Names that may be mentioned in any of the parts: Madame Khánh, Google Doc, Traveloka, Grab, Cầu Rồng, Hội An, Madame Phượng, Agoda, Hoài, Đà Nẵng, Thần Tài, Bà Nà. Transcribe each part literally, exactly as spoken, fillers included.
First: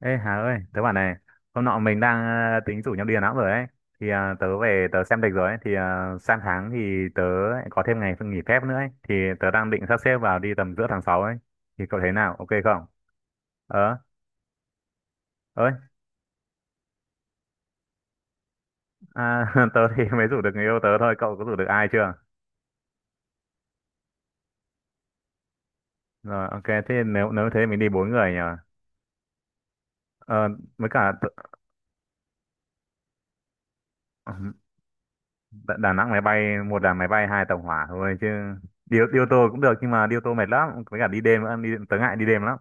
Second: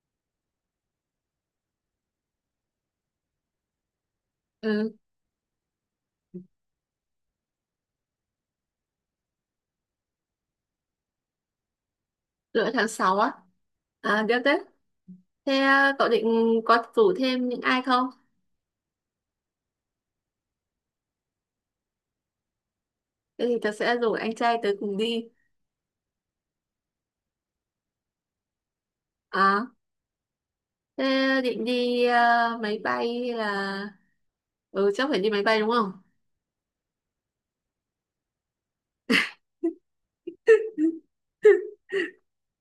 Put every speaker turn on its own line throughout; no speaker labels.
Ê Hà ơi, tớ bảo này, hôm nọ mình đang ờ, tính rủ nhau đi Đà Nẵng rồi ấy. Thì ờ, tớ về
Ừ,
tớ xem lịch rồi ấy, thì ờ, sang tháng thì tớ lại có thêm ngày nghỉ phép nữa ấy. Thì tớ đang định sắp xếp vào đi tầm giữa tháng sáu ấy. Thì cậu thấy nào, ok
rưỡi
không?
tháng sáu á.
Ờ,
À, được đấy. Thế
ơi,
à, cậu định có rủ thêm những ai không?
à, tớ thì mới rủ được người yêu tớ thôi, cậu có rủ được ai chưa?
Thế thì tớ sẽ rủ anh trai tớ cùng đi.
Rồi, ok, thế nếu nếu thế mình đi bốn người nhỉ?
À,
Ờ, với
thế
cả tớ-
định đi à, máy bay hay là. Ừ, chắc phải đi máy bay đúng
Đà Đà
không?
Nẵng máy bay, một là máy bay, hai tàu hỏa thôi chứ. Đi, đi ô tô cũng được nhưng mà đi ô tô mệt lắm, với cả đi đêm nữa, đi, tớ ngại đi đêm lắm.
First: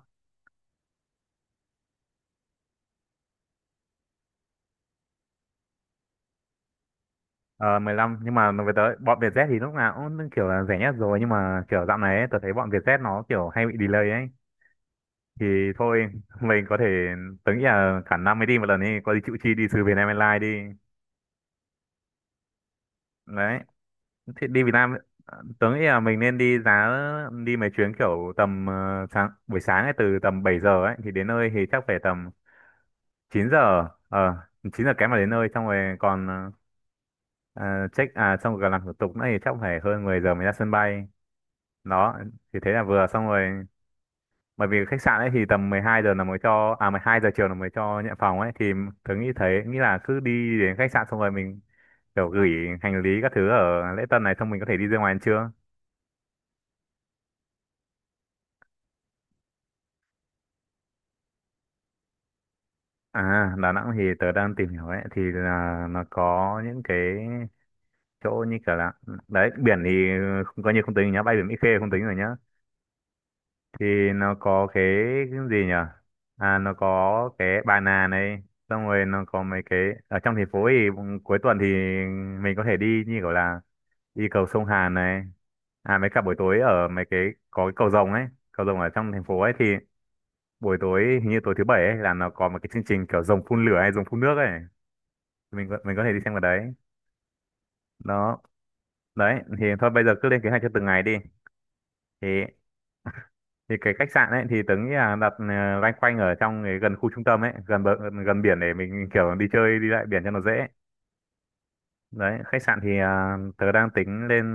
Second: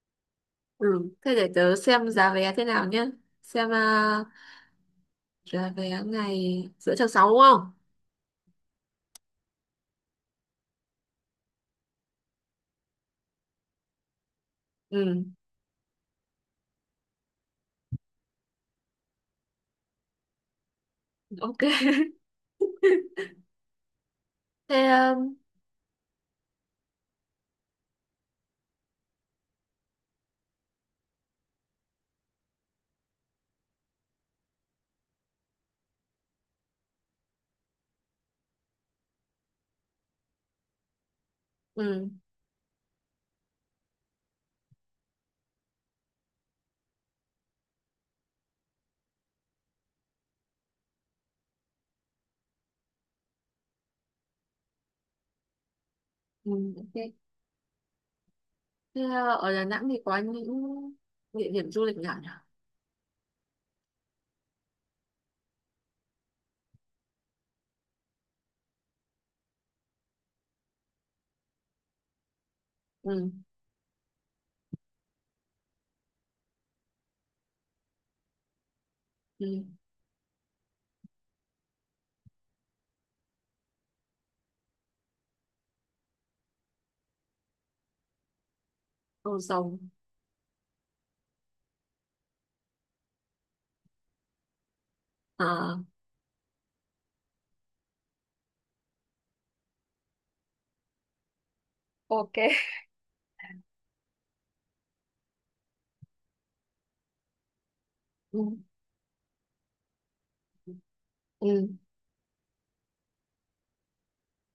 Ừ, thế để tớ xem giá vé thế nào nhé. Xem à, giá vé ngày giữa tháng sáu đúng không?
Ờ, mười lăm nhưng mà nó về tới bọn Vietjet thì lúc nào cũng kiểu là rẻ nhất rồi, nhưng mà kiểu dạo này ấy, tôi thấy bọn Vietjet nó kiểu hay bị delay ấy,
Ừ,
thì thôi mình có thể, tớ nghĩ là cả năm mới đi một lần đi có gì chịu chi đi từ Vietnam Airlines đi.
ok.
Đấy thì đi Việt
Thế,
Nam,
um,
ờ, tớ nghĩ là mình nên đi giá, đi mấy chuyến kiểu tầm ờ, sáng buổi sáng ấy từ tầm bảy giờ ấy thì đến nơi thì chắc phải tầm chín giờ ờ chín giờ kém mà đến nơi xong rồi còn ờ, check à xong rồi còn làm thủ tục nữa thì chắc phải hơn mười giờ mới ra sân bay.
ừ,
Đó thì thế là vừa xong rồi, bởi vì khách sạn ấy thì tầm mười hai giờ là mới cho, à mười hai giờ chiều là mới cho nhận phòng ấy, thì tớ nghĩ thấy nghĩ là cứ đi đến khách sạn xong rồi mình kiểu gửi hành lý các thứ ở lễ tân này xong mình có thể đi ra ngoài ăn trưa.
ừ, ok. Thế à, ở Đà Nẵng thì có những địa điểm du lịch nào nhỉ?
À Đà Nẵng thì tớ đang tìm hiểu ấy thì là nó có những cái chỗ như kiểu là, đấy biển thì không, coi như không tính nhá, bay biển Mỹ Khê không tính rồi nhá,
Ừ,
thì nó có cái cái gì nhở? À nó có cái bà nà này, xong rồi nó có mấy
ừ,
cái ở trong thành phố thì cuối tuần thì mình có thể đi như kiểu là đi cầu sông Hàn này, à mấy cả buổi tối ở mấy cái, có cái cầu rồng ấy, cầu rồng ở trong thành phố
Cầu
ấy thì
Rồng.
buổi tối hình như tối thứ bảy ấy là nó có một cái chương trình kiểu rồng phun lửa hay rồng phun nước ấy. Mình có,
À.
mình có thể đi xem vào đấy. Đó, đấy thì thôi bây giờ cứ lên kế hoạch cho từng ngày đi. thì
Ok,
thì cái khách sạn ấy thì tớ nghĩ là đặt ờ, loanh quanh ở trong cái gần khu trung tâm ấy gần bờ,
ừ,
gần biển để mình kiểu đi chơi đi lại biển cho nó dễ.
ừ,
Đấy khách sạn thì à, tớ đang tính lên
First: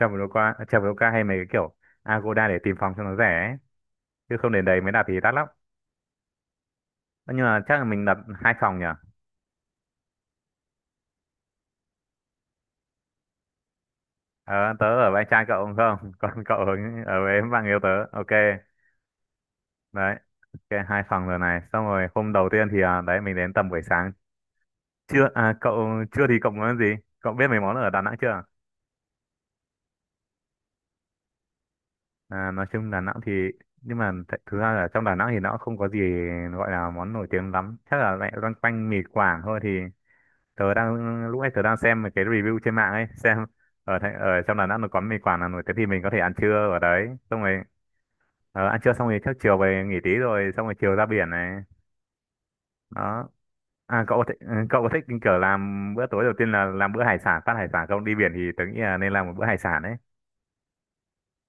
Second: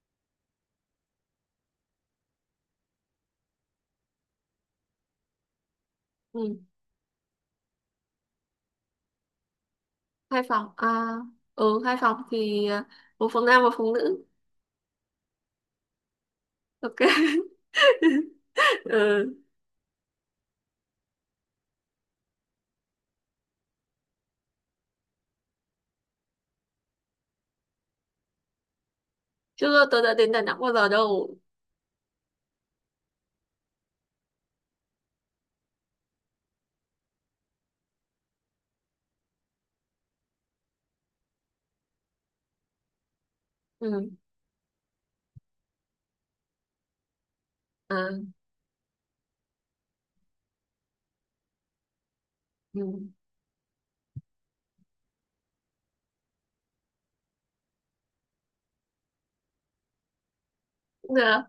Traveloka Traveloka hay mấy cái kiểu Agoda để tìm phòng cho nó rẻ ấy. Chứ không đến đấy mới đặt thì đắt lắm,
ừ,
nhưng mà chắc là mình đặt hai phòng nhỉ.
hai phòng à? Ừ, hai phòng thì à, một phòng nam một phòng nữ.
Ờ, tớ ở với anh trai cậu đúng không còn cậu ở,
Ok.
ở với bạn yêu tớ ok.
Ừ,
Đấy ok hai phòng rồi này, xong rồi hôm đầu tiên thì à, đấy mình đến tầm buổi sáng, chưa à, cậu chưa thì cậu muốn ăn gì, cậu biết mấy món ở Đà Nẵng chưa.
chưa, tôi đã đến Đà Nẵng bao giờ đâu.
À, nói chung Đà Nẵng thì, nhưng mà th thực ra là trong Đà Nẵng thì nó không có gì gọi là món nổi tiếng lắm, chắc là lại loanh quanh mì Quảng thôi, thì tớ đang lúc ấy tớ đang xem một cái review trên mạng ấy xem ở
Ừ,
thành- ở trong Đà Nẵng nó có mì Quảng là nổi tiếng thì mình có thể ăn trưa ở đấy xong rồi.
à,
Ờ, ăn trưa xong rồi trước chiều về nghỉ tí rồi xong rồi chiều ra biển này.
ừ,
Đó, à cậu có thích, ừ, cậu có thích kiểu làm bữa tối đầu tiên là làm bữa hải sản phát, hải sản không, đi biển thì tớ nghĩ là nên làm một bữa hải sản ấy.
cũng được.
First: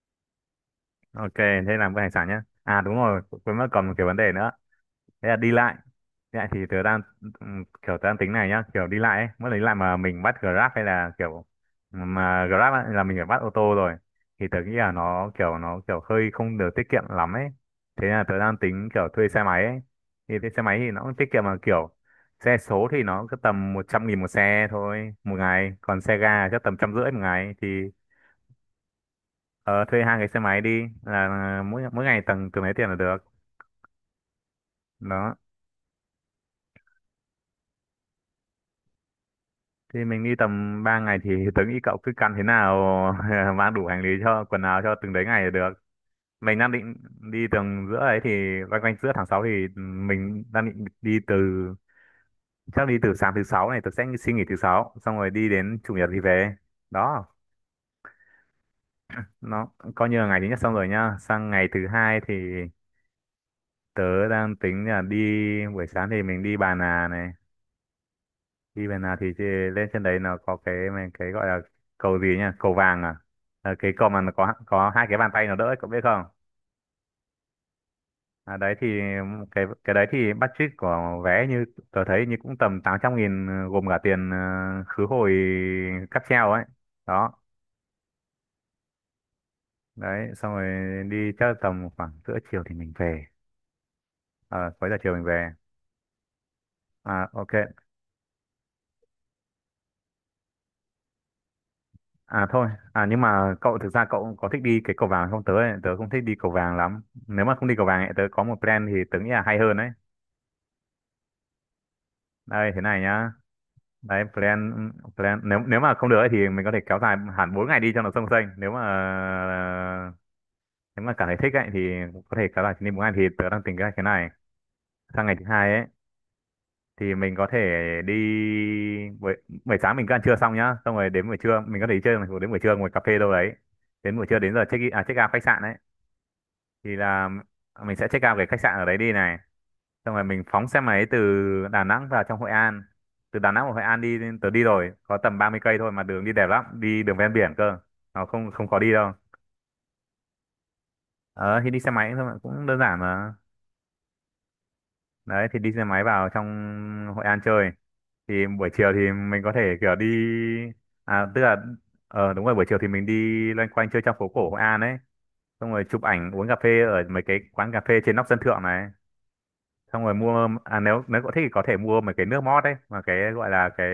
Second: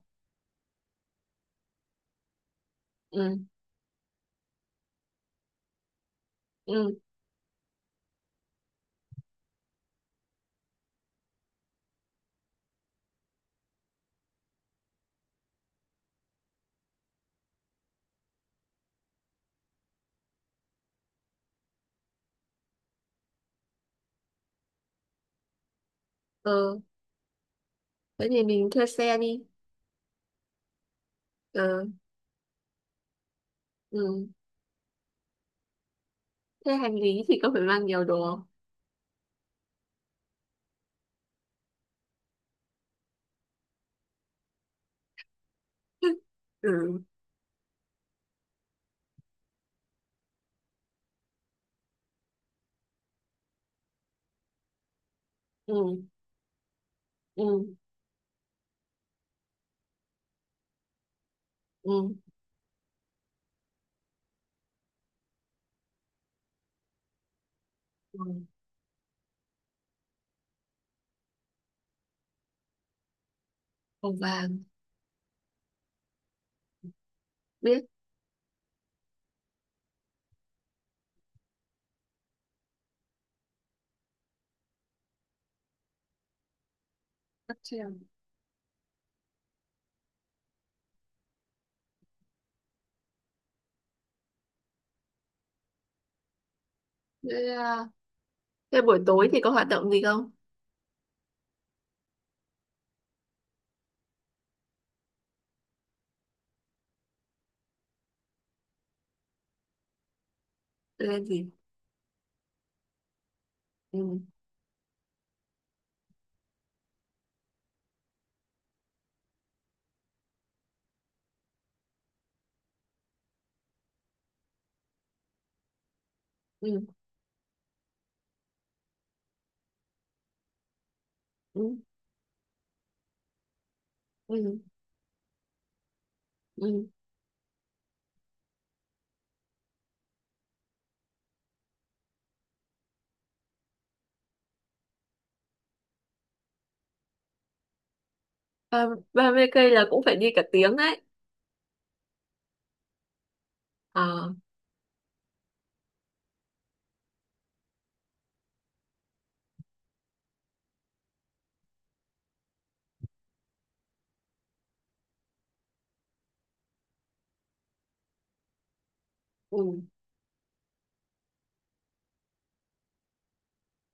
Ok thế làm bữa hải sản nhá, à đúng rồi
Ừ,
quên mất còn một cái vấn đề nữa, thế là đi lại. Dạ thì tớ
ừ,
đang, ừm, kiểu tớ đang tính này nhá, kiểu đi lại ấy, mỗi lần đi lại mà mình bắt Grab hay là kiểu mà Grab ấy, là mình phải bắt ô tô rồi, thì tớ nghĩ là nó kiểu nó kiểu hơi không được tiết kiệm lắm ấy. Thế là tớ đang tính kiểu thuê xe máy ấy. Thì thuê xe máy thì nó cũng tiết kiệm mà kiểu xe số thì nó cứ tầm một trăm nghìn một xe thôi một ngày, còn xe ga chắc tầm
ừ,
trăm rưỡi một ngày thì
thế thì mình thuê xe đi.
ờ, thuê hai cái xe máy đi là à, mỗi
Ừ,
mỗi ngày tầm từng lấy tiền là được.
ừ,
Đó.
thế hành lý thì có phải mang nhiều đồ không?
Thì mình đi tầm ba ngày thì tớ nghĩ cậu cứ căn thế nào mang đủ hành lý cho quần áo cho từng đấy ngày là được. Mình đang
Ừ,
định đi tầm giữa ấy thì quanh quanh giữa tháng sáu thì ừ, mình đang định đi từ, chắc đi từ sáng thứ sáu này tớ sẽ xin nghỉ thứ sáu xong rồi đi
ừ,
đến chủ nhật thì về. Đó,
ừ,
nó coi như là ngày thứ nhất xong rồi nhá. Sang ngày thứ
ừ,
hai thì tớ đang tính là đi buổi sáng thì mình đi Bà Nà này,
ừ,
đi bên nào thì chị lên trên đấy nó có cái mà- cái gọi là cầu gì nhá, cầu vàng à. Ờ, cái cầu
Hồng
mà nó có
vàng,
có hai cái bàn tay nó đỡ ấy, cậu biết không.
biết,
À, đấy thì cái cái đấy thì budget của vé như tôi thấy như cũng tầm tám trăm nghìn ờ, gồm cả tiền ờ, khứ hồi cáp treo ấy. Đó
bắt trèo.
đấy xong rồi đi chắc tầm khoảng giữa chiều thì mình về. Ờ, cuối giờ chiều mình về, à,
Thế,
ok.
à, thế buổi tối thì có hoạt động gì không?
À thôi, à nhưng mà cậu thực ra cậu có thích đi cái cầu vàng không? Tớ ấy, tớ không thích đi cầu vàng lắm. Nếu mà không đi cầu vàng ấy, tớ có một plan thì tớ nghĩ là hay hơn đấy.
Tôi lên gì.
Đây thế này nhá. Đấy
Ừ.
plan plan nếu nếu mà không được ấy, thì mình có thể kéo dài hẳn bốn ngày đi cho nó xông xênh. Nếu mà nếu mà cảm thấy thích ấy thì có thể kéo dài chuyến đi bốn ngày thì tớ đang tính cái thế này. Sang ngày thứ hai ấy
Ừ.
thì mình có thể đi buổi buổi sáng mình cứ ăn trưa xong nhá, xong rồi đến buổi trưa
Ừ,
mình có thể đi chơi đến buổi trưa ngồi cà phê đâu đấy. Đến buổi trưa đến
ừ,
giờ check in à check out khách sạn ấy
ừ.
thì là mình sẽ check out cái khách sạn ở đấy đi này, xong rồi mình phóng xe máy từ Đà Nẵng vào trong Hội An, từ Đà Nẵng vào Hội An đi tớ đi rồi có tầm ba mươi cây thôi mà đường đi đẹp lắm, đi đường ven biển cơ, nó không, không có
Ba,
đi đâu.
ba mươi cây là cũng phải đi cả tiếng đấy.
Ờ thì đi xe máy thôi mà, cũng đơn giản mà.
Ờ,
Đấy thì đi xe máy vào trong Hội An chơi, thì buổi chiều thì mình có thể kiểu đi à tức là, ờ đúng rồi buổi chiều thì mình đi loanh quanh chơi trong phố cổ Hội An ấy xong rồi chụp ảnh uống cà phê ở mấy cái quán cà phê trên nóc sân thượng này,
ừ.
xong rồi mua à nếu nếu cậu thích thì có thể mua mấy cái nước mót đấy mà cái gọi là cái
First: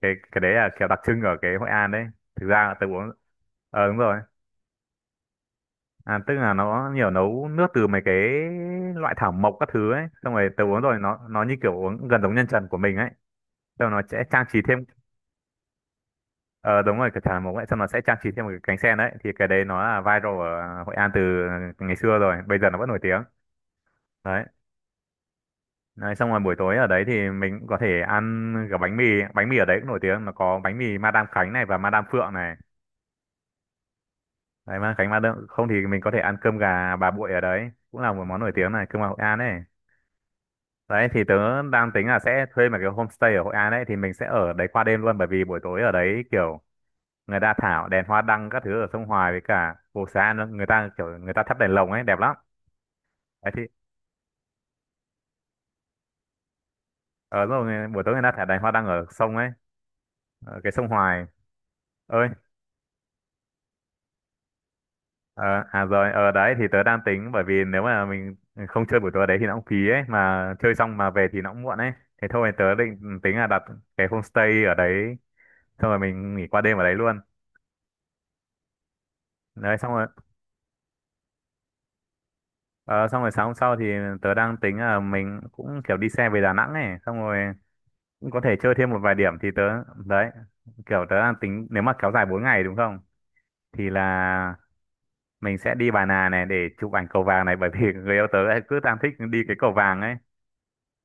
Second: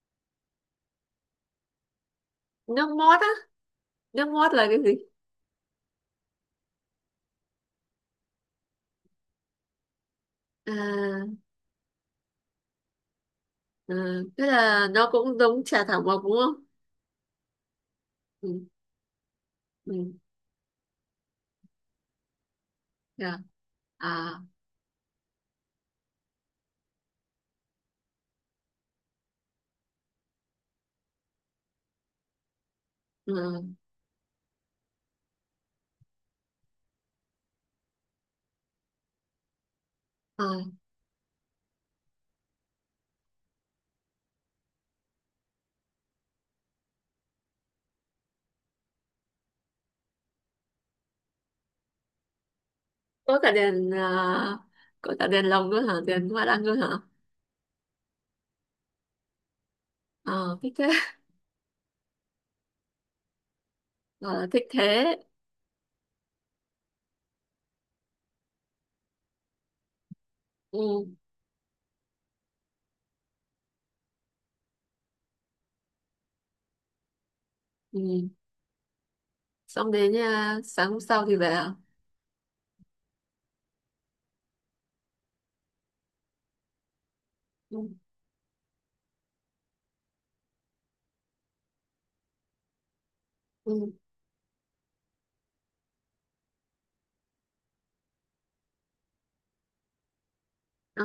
cái cái đấy là kiểu đặc trưng ở cái Hội An đấy, thực ra là tớ
Nước
uống.
mót á.
Ờ đúng rồi,
Nước mót là cái gì?
à tức là nó nhiều nấu nước từ mấy cái loại thảo mộc các thứ ấy, xong rồi tớ uống rồi nó
à,
nó như kiểu uống gần giống nhân trần của mình ấy, xong
à,
nó sẽ trang
thế
trí thêm.
là nó cũng giống trà thảo mộc đúng không?
Ờ đúng rồi cái thảo mộc ấy xong nó sẽ trang trí thêm một cái
Ừ,
cánh sen, đấy thì cái đấy nó là
ừ,
viral ở Hội An từ ngày xưa rồi bây giờ nó vẫn nổi tiếng.
dạ. À,
Đấy, đấy, xong rồi buổi tối ở đấy thì mình cũng có thể ăn cả bánh mì, bánh mì ở đấy cũng nổi tiếng, nó có bánh mì Madame Khánh này và Madame Phượng này,
ừ,
đấy Madame Khánh Madame, không thì mình có thể ăn cơm gà bà Bụi ở đấy cũng là một món nổi tiếng này, cơm gà Hội An ấy.
à,
Đấy thì tớ đang tính là sẽ thuê một cái homestay ở Hội An ấy, thì mình sẽ ở đấy qua đêm luôn, bởi vì buổi tối ở đấy kiểu người ta thả đèn hoa đăng các thứ ở sông Hoài, với cả phố xá nữa, người ta kiểu người ta thắp đèn lồng ấy, đẹp lắm.
có cả
Đấy thì
đèn à, có cả đèn lồng nữa hả? Đèn hoa đăng nữa hả?
ở rồi buổi tối người ta thả đèn hoa đăng ở sông ấy,
Ờ,
ở cái
thích thế.
sông Hoài ơi.
Ờ, thích thế.
Ờ, à rồi, ở đấy thì tớ đang tính, bởi vì nếu mà mình không chơi buổi tối đấy thì nó cũng phí ấy, mà chơi xong
Ừ,
mà về thì nó cũng muộn ấy. Thế thôi tớ định tính là đặt cái homestay ở đấy, xong rồi mình nghỉ qua đêm ở đấy luôn.
ừ.
Đấy,
Xong
xong rồi,
đến à, sáng hôm sau thì về à?
ờ, xong rồi sáng hôm sau thì tớ đang tính là mình cũng kiểu đi xe về Đà Nẵng này, xong rồi
Ừ,
cũng có thể chơi thêm một vài điểm thì tớ, đấy, kiểu tớ đang tính nếu mà kéo dài bốn ngày đúng không? Thì
ừ.
là mình sẽ đi Bà Nà này để chụp ảnh cầu vàng này, bởi vì người yêu tớ ấy cứ đang thích đi cái cầu vàng ấy.
Ờ,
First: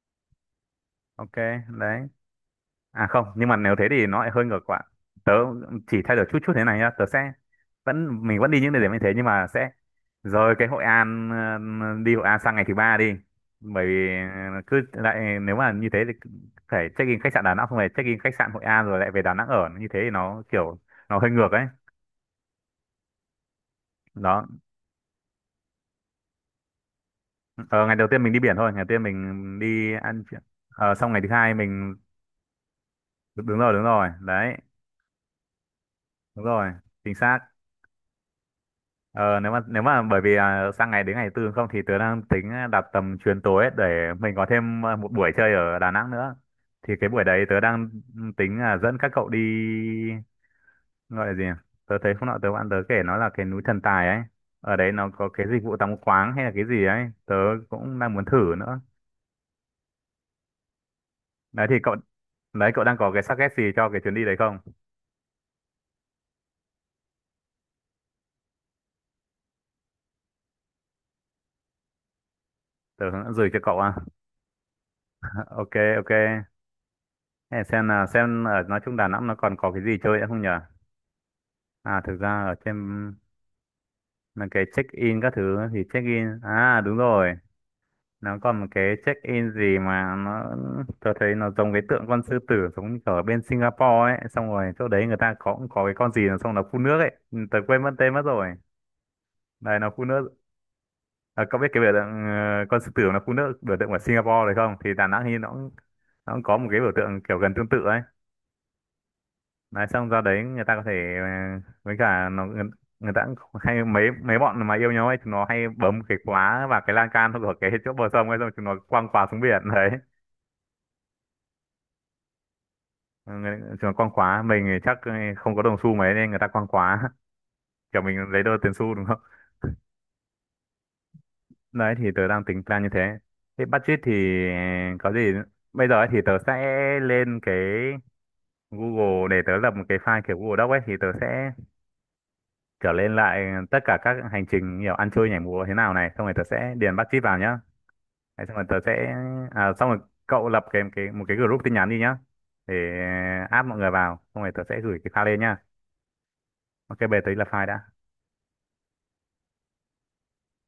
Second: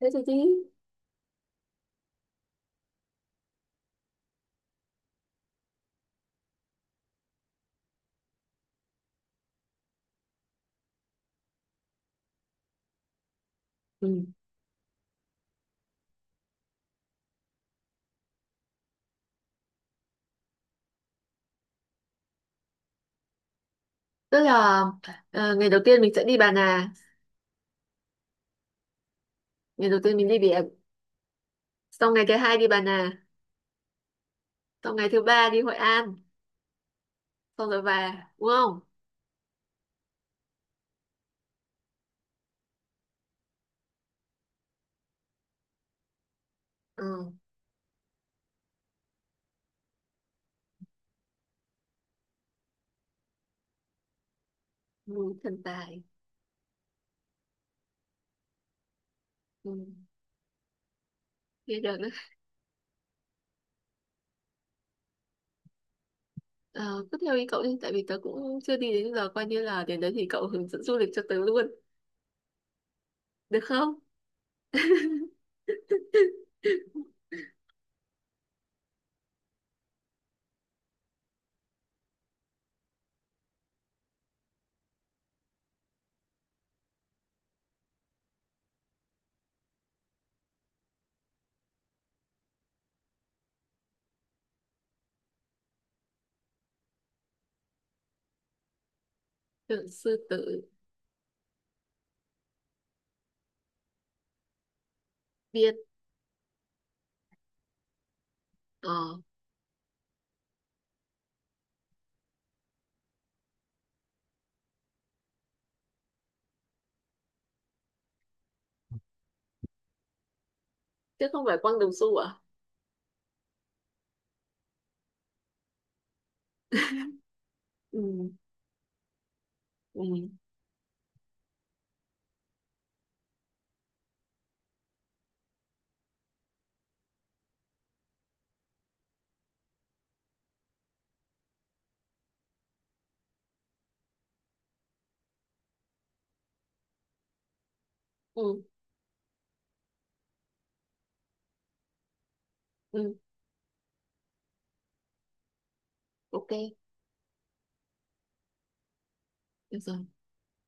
thế thì đi.
Ok, đấy. À không, nhưng mà nếu thế thì nó lại hơi ngược lại. Tớ chỉ thay đổi chút chút thế này nhá, tớ sẽ vẫn mình vẫn đi những địa điểm như thế, nhưng mà sẽ rời cái Hội An, ờ, đi Hội An sang ngày thứ ba đi. Bởi vì
Ừ.
ờ, cứ lại nếu mà như thế thì cứ phải check-in khách sạn Đà Nẵng xong rồi check-in khách sạn Hội An rồi lại về Đà Nẵng ở, như thế thì nó kiểu nó hơi ngược ấy.
Tức
Đó.
là ờ, ngày đầu tiên mình sẽ đi Bà Nà.
Ờ, ngày đầu tiên mình đi biển thôi, ngày đầu tiên mình
Ngày
đi
đầu tiên
ăn,
mình đi biển.
ờ, xong ngày thứ hai mình
Xong ngày thứ hai đi Bà Nà.
đúng rồi đúng rồi. Đấy,
Xong ngày thứ ba đi Hội An.
đúng rồi, chính xác.
Xong rồi về, đúng không?
Ờ, nếu mà nếu mà bởi vì à, sang ngày đến ngày tư không thì tớ đang tính đặt tầm chuyến tối ấy, để mình có thêm à, một buổi chơi ở Đà Nẵng nữa. Thì cái buổi
Ừ,
đấy tớ đang tính là dẫn các cậu đi, gọi là gì nhỉ? Tớ thấy hôm nọ tớ bạn tớ kể nó là cái núi Thần Tài ấy. Ở đấy nó có
ừ,
cái dịch
thần
vụ tắm
tài.
khoáng hay là cái gì ấy, tớ cũng đang muốn thử nữa.
Ừ,
Đấy thì
nghe
cậu,
được đấy.
đấy cậu đang có cái suggest gì cho cái chuyến đi đấy không?
Ờ, cứ theo ý cậu đi, tại vì tớ cũng chưa đi, đến giờ coi như là đến đấy thì cậu hướng dẫn du lịch cho tớ luôn.
Tớ gửi cho
Được
cậu à.
không?
Ok, ok. Thế xem là xem ở nói chung Đà Nẵng nó còn có cái gì chơi nữa không nhỉ? À thực ra ở trên là cái check in các thứ thì check in, à đúng rồi, nó còn một cái check in gì mà nó, tôi thấy nó giống cái tượng con sư tử giống như ở bên Singapore ấy, xong rồi chỗ đấy người ta có cũng có cái con gì nó, xong nó phun nước ấy. Ừ, tớ quên mất tên mất rồi, đây
Tượng
nó phun
sư
nước.
tử,
À, cậu biết cái biểu tượng ờ, con sư tử nó phun nước, biểu tượng của Singapore đấy không? Thì Đà Nẵng thì nó cũng,
biết.
nó cũng có một cái biểu tượng kiểu gần tương tự ấy.
ờ
Nói xong ra đấy người ta có thể ờ, với cả nó người, người ta cũng hay mấy mấy bọn mà yêu nhau ấy, chúng nó hay bấm cái khóa và cái lan can của cái chỗ bờ sông ấy, xong chúng nó quăng khóa xuống biển đấy.
Chứ không phải quăng đồng xu à?
Ừ, người- chúng nó quăng khóa, mình thì chắc ờ, không có đồng xu mấy nên người ta quăng khóa. Kiểu mình
Ừ,
lấy đôi tiền xu đúng không?
ừ,
Đấy thì tớ đang tính plan như thế, thế budget thì ờ, có gì bây giờ ấy thì tớ sẽ lên cái Google để tớ lập một cái file kiểu Google Doc ấy, thì tớ sẽ kiểu lên lại tất cả các hành trình kiểu ăn chơi nhảy múa thế nào này, xong rồi tớ sẽ điền bắt chít vào nhá. Đấy, xong
ừ,
rồi tớ sẽ à, xong rồi cậu lập cái cái một cái group tin nhắn đi nhá, để
ừ,
add mọi người vào, xong rồi tớ sẽ gửi cái file lên nhá.
ok,
Ok, bây giờ tớ đi lập file đã.
được rồi.